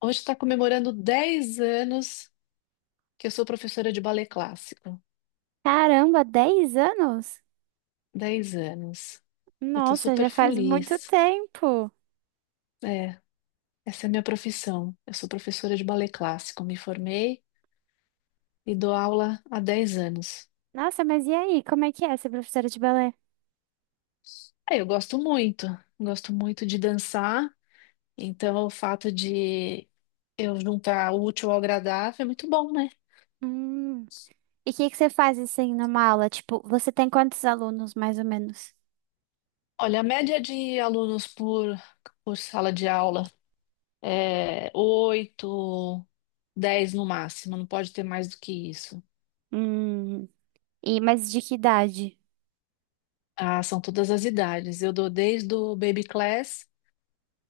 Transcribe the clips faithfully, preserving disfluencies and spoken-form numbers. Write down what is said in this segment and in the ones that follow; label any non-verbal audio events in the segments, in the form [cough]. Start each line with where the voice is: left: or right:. left: Hoje está comemorando dez anos que eu sou professora de balé clássico.
right: Caramba, dez anos?
left: Dez anos. Eu estou
right: Nossa,
left: super
right: já faz muito
left: feliz.
right: tempo.
left: É, essa é a minha profissão. Eu sou professora de balé clássico. Me formei e dou aula há dez anos.
right: Nossa, mas e aí? Como é que é ser professora de balé?
left: É, eu gosto muito. Gosto muito de dançar. Então, o fato de eu juntar o útil ao agradável é muito bom, né?
right: Hum. E o que que você faz assim numa aula? Tipo, você tem quantos alunos mais ou menos?
left: Olha, a média de alunos por, por sala de aula é, oito, dez no máximo, não pode ter mais do que isso.
right: Hum. E mas de que idade?
left: Ah, são todas as idades. Eu dou desde o baby class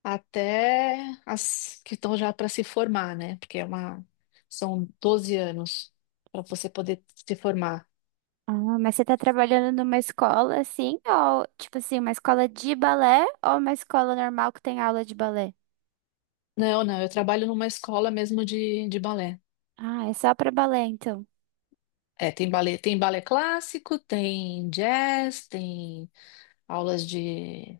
left: até as que estão já para se formar, né? Porque é uma, são doze anos para você poder se formar.
right: Ah, mas você tá trabalhando numa escola assim, ou tipo assim, uma escola de balé ou uma escola normal que tem aula de balé?
left: Não, não, eu trabalho numa escola mesmo de, de balé.
right: Ah, é só pra balé então.
left: É, tem balé, tem balé clássico, tem jazz, tem aulas de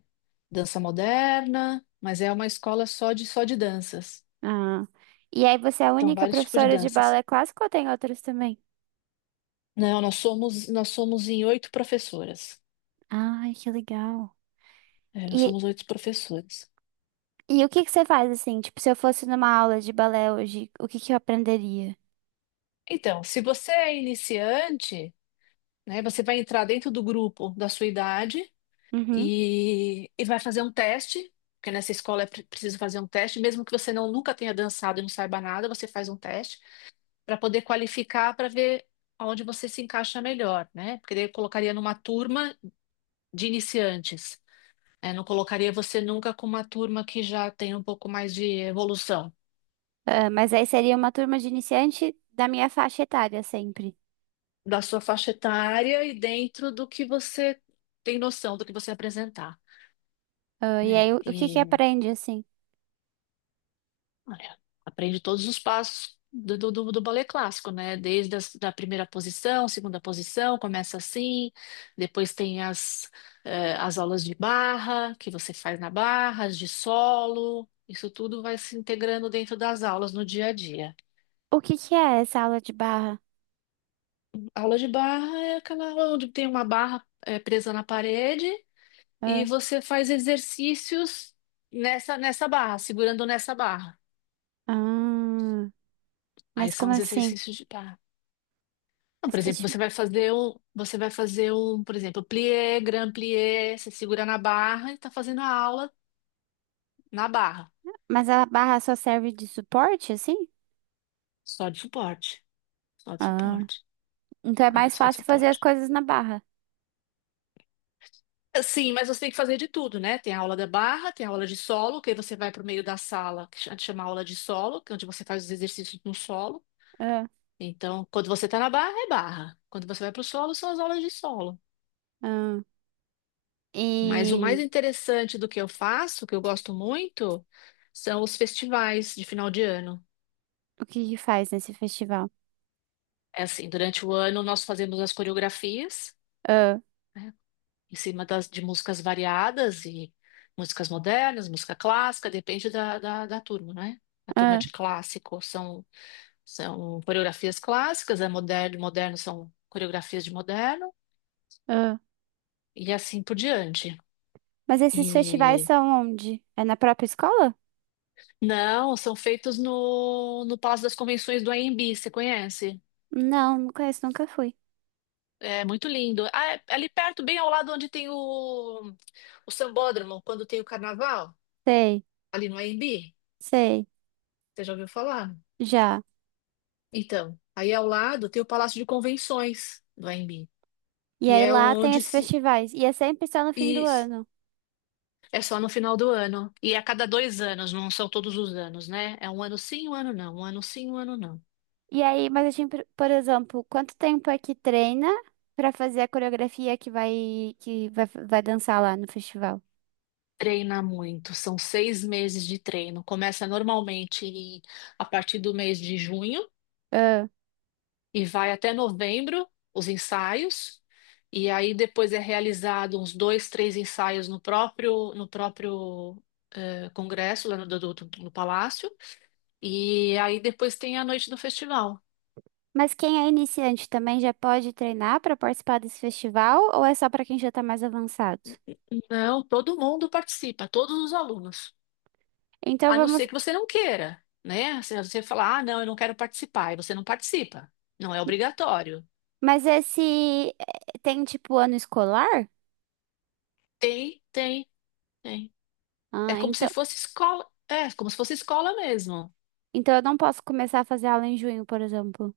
left: dança moderna, mas é uma escola só de só de danças.
right: Ah. E aí você é a
left: Então,
right: única
left: vários tipos de
right: professora de
left: danças.
right: balé clássico ou tem outras também?
left: Não, nós somos, nós somos em oito professoras.
right: Ai, que legal.
left: É, nós
right: E,
left: somos oito professoras.
right: e o que que você faz assim? Tipo, se eu fosse numa aula de balé hoje, o que que eu aprenderia?
left: Então, se você é iniciante, né, você vai entrar dentro do grupo da sua idade
right: Uhum.
left: e, e vai fazer um teste, porque nessa escola é pre- preciso fazer um teste, mesmo que você não nunca tenha dançado e não saiba nada, você faz um teste para poder qualificar para ver onde você se encaixa melhor, né? Porque daí eu colocaria numa turma de iniciantes. É, não colocaria você nunca com uma turma que já tem um pouco mais de evolução
right: Ah, mas aí seria uma turma de iniciante da minha faixa etária sempre.
left: da sua faixa etária e dentro do que você tem noção do que você apresentar,
right: Ah, e
left: né?
right: aí o, o que que
left: E
right: aprende assim?
left: olha, aprende todos os passos do, do, do do balé clássico, né? Desde as, da primeira posição, segunda posição, começa assim, depois tem as, eh, as aulas de barra que você faz na barra, as de solo, isso tudo vai se integrando dentro das aulas no dia a dia.
right: O que que é essa aula de barra?
left: Aula de barra é aquela onde tem uma barra é, presa na parede e
right: Ah,
left: você faz exercícios nessa, nessa barra, segurando nessa barra.
right: ah,
left: Aí
right: mas
left: são
right: como
left: os
right: assim?
left: exercícios de barra. Então,
right: Mas,
left: por
right: que
left: exemplo,
right: tipo-
left: você vai fazer um, você vai fazer um, por exemplo, plié, grand plié, você segura na barra e está fazendo a aula na barra,
right: mas a barra só serve de suporte, assim?
left: só de suporte, só de
right: Ah,
left: suporte,
right: então é
left: é,
right: mais
left: só de
right: fácil fazer as
left: suporte.
right: coisas na barra.
left: Sim, mas você tem que fazer de tudo, né? Tem a aula da barra, tem a aula de solo, que aí você vai para o meio da sala, que a gente chama aula de solo, que é onde você faz os exercícios no solo.
right: Ah,
left: Então, quando você está na barra, é barra. Quando você vai para o solo, são as aulas de solo.
right: ah.
left: Mas o mais
right: E
left: interessante do que eu faço, que eu gosto muito, são os festivais de final de ano.
right: o que que faz nesse festival?
left: É assim, durante o ano nós fazemos as coreografias, né?
right: Ah,
left: em cima das, de músicas variadas e músicas modernas, música clássica, depende da, da, da turma, né? A turma
right: ah.
left: de clássico são, são coreografias clássicas, a moderno, moderno são coreografias de moderno,
right: Ah,
left: e assim por diante.
right: mas esses festivais
left: E
right: são onde? É na própria escola?
left: não, são feitos no, no Palácio das Convenções do A M B, você conhece?
right: Não, não conheço, nunca fui.
left: É muito lindo. Ah, é ali perto, bem ao lado onde tem o, o Sambódromo, quando tem o carnaval,
right: Sei,
left: ali no A M B.
right: sei,
left: Você já ouviu falar?
right: já.
left: Então, aí ao lado tem o Palácio de Convenções do A M B.
right: E
left: E
right: aí
left: é
right: lá tem
left: onde
right: esses
left: se.
right: festivais. E é sempre só no fim do
left: Isso.
right: ano.
left: É só no final do ano. E é a cada dois anos, não são todos os anos, né? É um ano sim, um ano não. Um ano sim, um ano não.
right: E aí, mas assim, por por exemplo, quanto tempo é que treina pra fazer a coreografia que vai que vai, vai dançar lá no festival?
left: Treina muito. São seis meses de treino. Começa normalmente em- a partir do mês de junho
right: Ah,
left: e vai até novembro, os ensaios. E aí depois é realizado uns dois, três ensaios no próprio, no próprio eh, congresso, lá no, do, do, do- no palácio. E aí depois tem a noite do festival.
right: mas quem é iniciante também já pode treinar pra participar desse festival ou é só pra quem já tá mais avançado?
left: Não, todo mundo participa, todos os alunos.
right: Então
left: A não ser
right: vamos.
left: que você não queira, né? Se você falar, ah, não, eu não quero participar, e você não participa. Não é obrigatório.
right: Mas esse eh, tem tipo ano escolar?
left: Tem, tem, tem. É
right: Ah,
left: como se
right: então,
left: fosse escola, é como se fosse escola mesmo.
right: então eu não posso começar a fazer aula em junho, por exemplo.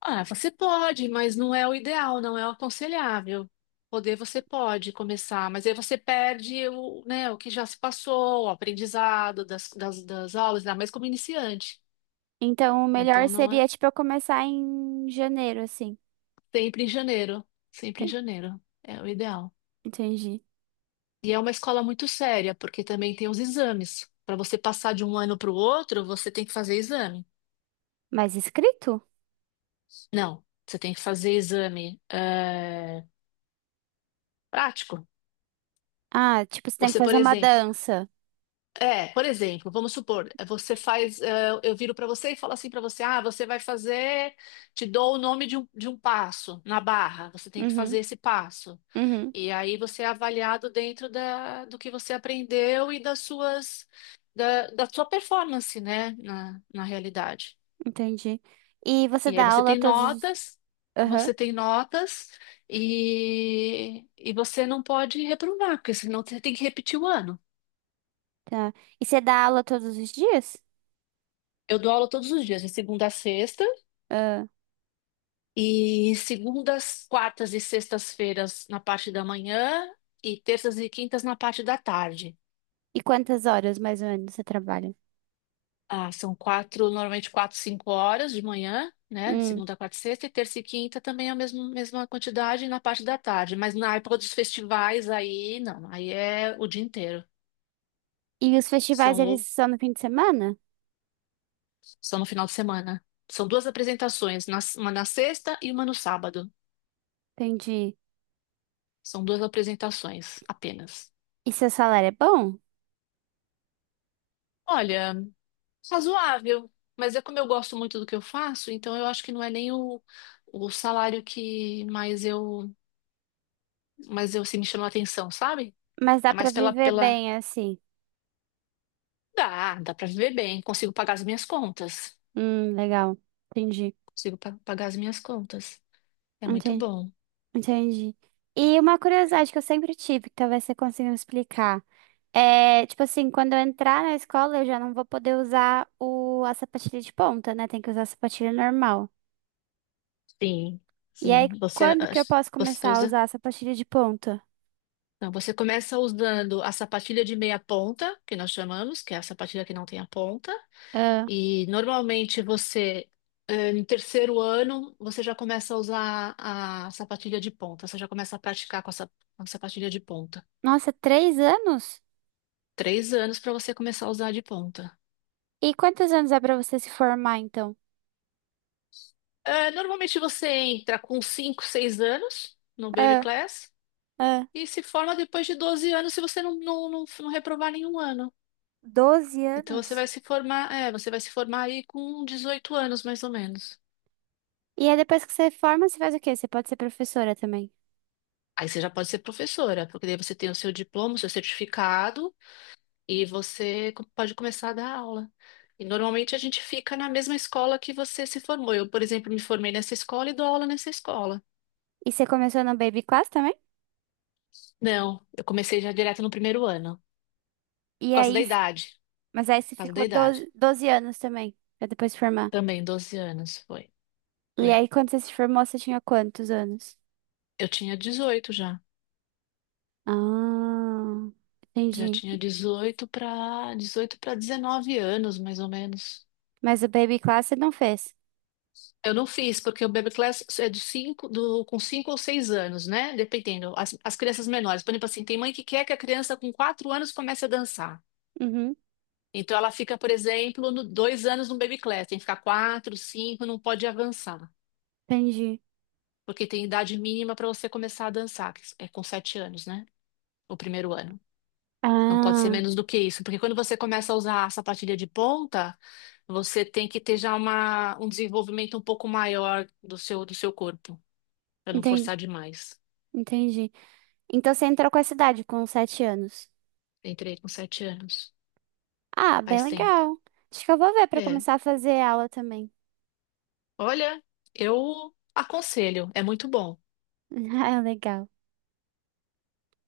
left: Ah, você pode, mas não é o ideal, não é o aconselhável. Poder você pode começar, mas aí você perde o, né, o que já se passou, o aprendizado das, das, das aulas, ainda mais como iniciante.
right: Então, o melhor
left: Então não
right: seria,
left: é.
right: tipo, eu começar em janeiro, assim.
left: Sempre em janeiro, sempre em
right: Enten-
left: janeiro. É o ideal.
right: Entendi.
left: E é uma escola muito séria, porque também tem os exames. Para você passar de um ano para o outro, você tem que fazer exame.
right: Mas escrito?
left: Não, você tem que fazer exame eh, prático.
right: Ah, tipo, você tem que
left: Você, por
right: fazer uma
left: exemplo,
right: dança.
left: É, por exemplo, vamos supor, você faz, eh, eu viro para você e falo assim para você, ah, você vai fazer, te dou o nome de um, de um passo na barra, você tem que
right: Uhum,
left: fazer esse passo.
right: uhum,
left: E aí você é avaliado dentro da, do que você aprendeu e das suas, da, da sua performance, né, na, na realidade.
right: entendi. E você
left: E aí
right: dá
left: você
right: aula
left: tem
right: todos os...
left: notas,
right: Aham,
left: você tem notas e, e você não pode reprovar, porque senão você tem que repetir o ano.
right: tá. E você dá aula todos os dias?
left: Eu dou aula todos os dias, de segunda a sexta,
right: Ah,
left: e segundas, quartas e sextas-feiras na parte da manhã e terças e quintas na parte da tarde.
right: e quantas horas, mais ou menos, você trabalha?
left: Ah, são quatro, normalmente quatro, cinco horas de manhã, né? De
right: Hum.
left: segunda, quarta e sexta, e terça e quinta também é a mesma, mesma quantidade na parte da tarde. Mas na época dos festivais, aí não, aí é o dia inteiro.
right: E os festivais,
left: São,
right: eles
left: o-
right: são no fim de semana?
left: São no final de semana. São duas apresentações, na- uma na sexta e uma no sábado.
right: Entendi.
left: São duas apresentações apenas.
right: E seu salário é bom?
left: Olha. Razoável, mas é como eu gosto muito do que eu faço, então eu acho que não é nem o, o salário que mais eu, mais eu se me chamou a atenção, sabe?
right: Mas dá
left: É
right: pra
left: mais pela,
right: viver
left: pela...
right: bem, assim.
left: Dá, dá pra viver bem, consigo pagar as minhas contas.
right: Hum, legal. Entendi.
left: Consigo pa- pagar as minhas contas. É muito
right: Entendi.
left: bom.
right: Entendi. E uma curiosidade que eu sempre tive, que talvez você consiga me explicar. É, tipo assim, quando eu entrar na escola, eu já não vou poder usar o, a sapatilha de ponta, né? Tem que usar a sapatilha normal.
left: Sim,
right: E aí,
left: sim. Você,
right: quando que eu
left: as-
right: posso
left: você
right: começar a
left: usa...
right: usar a sapatilha de ponta?
left: Não, você começa usando a sapatilha de meia ponta, que nós chamamos, que é a sapatilha que não tem a ponta.
right: Ah,
left: E normalmente você, eh, no terceiro ano, você já começa a usar a sapatilha de ponta, você já começa a praticar com a, sa- com a sapatilha de ponta.
right: nossa, três anos?
left: Três anos para você começar a usar a de ponta.
right: E quantos anos é pra você se formar, então?
left: Eh, normalmente você entra com cinco, seis anos no baby
right: Ah,
left: class
right: ah,
left: e se forma depois de doze anos se você não, não, não, não reprovar nenhum ano.
right: doze
left: Então você
right: anos?
left: vai se formar, é, você vai se formar aí com dezoito anos mais ou menos.
right: E aí, depois que você forma, você faz o quê? Você pode ser professora também.
left: Aí você já pode ser professora, porque daí você tem o seu diploma, o seu certificado e você co- pode começar a dar aula. E normalmente a gente fica na mesma escola que você se formou. Eu, por exemplo, me formei nessa escola e dou aula nessa escola.
right: E você começou no Baby Class também?
left: Não, eu comecei já direto no primeiro ano, por
right: E
left: causa da
right: aí,
left: idade,
right: mas aí você
left: por causa da
right: ficou
left: idade.
right: doze doze anos também, pra depois se formar.
left: Também doze anos foi,
right: E
left: foi.
right: aí, quando você se formou, você tinha quantos anos?
left: Eu tinha dezoito já.
right: Ah,
left: Já
right: entendi.
left: tinha dezoito para dezoito para dezenove anos, mais ou menos.
right: Mas o Baby Class você não fez.
left: Eu não fiz, porque o Baby Class é de cinco, do, com cinco ou seis anos, né? Dependendo. As, as crianças menores. Por exemplo, assim, tem mãe que quer que a criança com quatro anos comece a dançar.
right: Uhum,
left: Então, ela fica, por exemplo, no, dois anos no Baby Class. Tem que ficar quatro, cinco, não pode avançar.
right: entendi.
left: Porque tem idade mínima para você começar a dançar, que é com sete anos, né? O primeiro ano. Não pode ser
right: Ah,
left: menos do que isso. Porque quando você começa a usar a sapatilha de ponta, você tem que ter já uma, um desenvolvimento um pouco maior do seu, do seu corpo, para não
right: entendi,
left: forçar demais.
right: entendi. Então você entrou com essa idade, com sete anos.
left: Entrei com sete anos.
right: Ah, bem
left: Faz tempo.
right: legal. Acho que eu vou ver pra
left: É.
right: começar a fazer aula também.
left: Olha, eu aconselho, é muito bom.
right: [laughs] Ah, legal.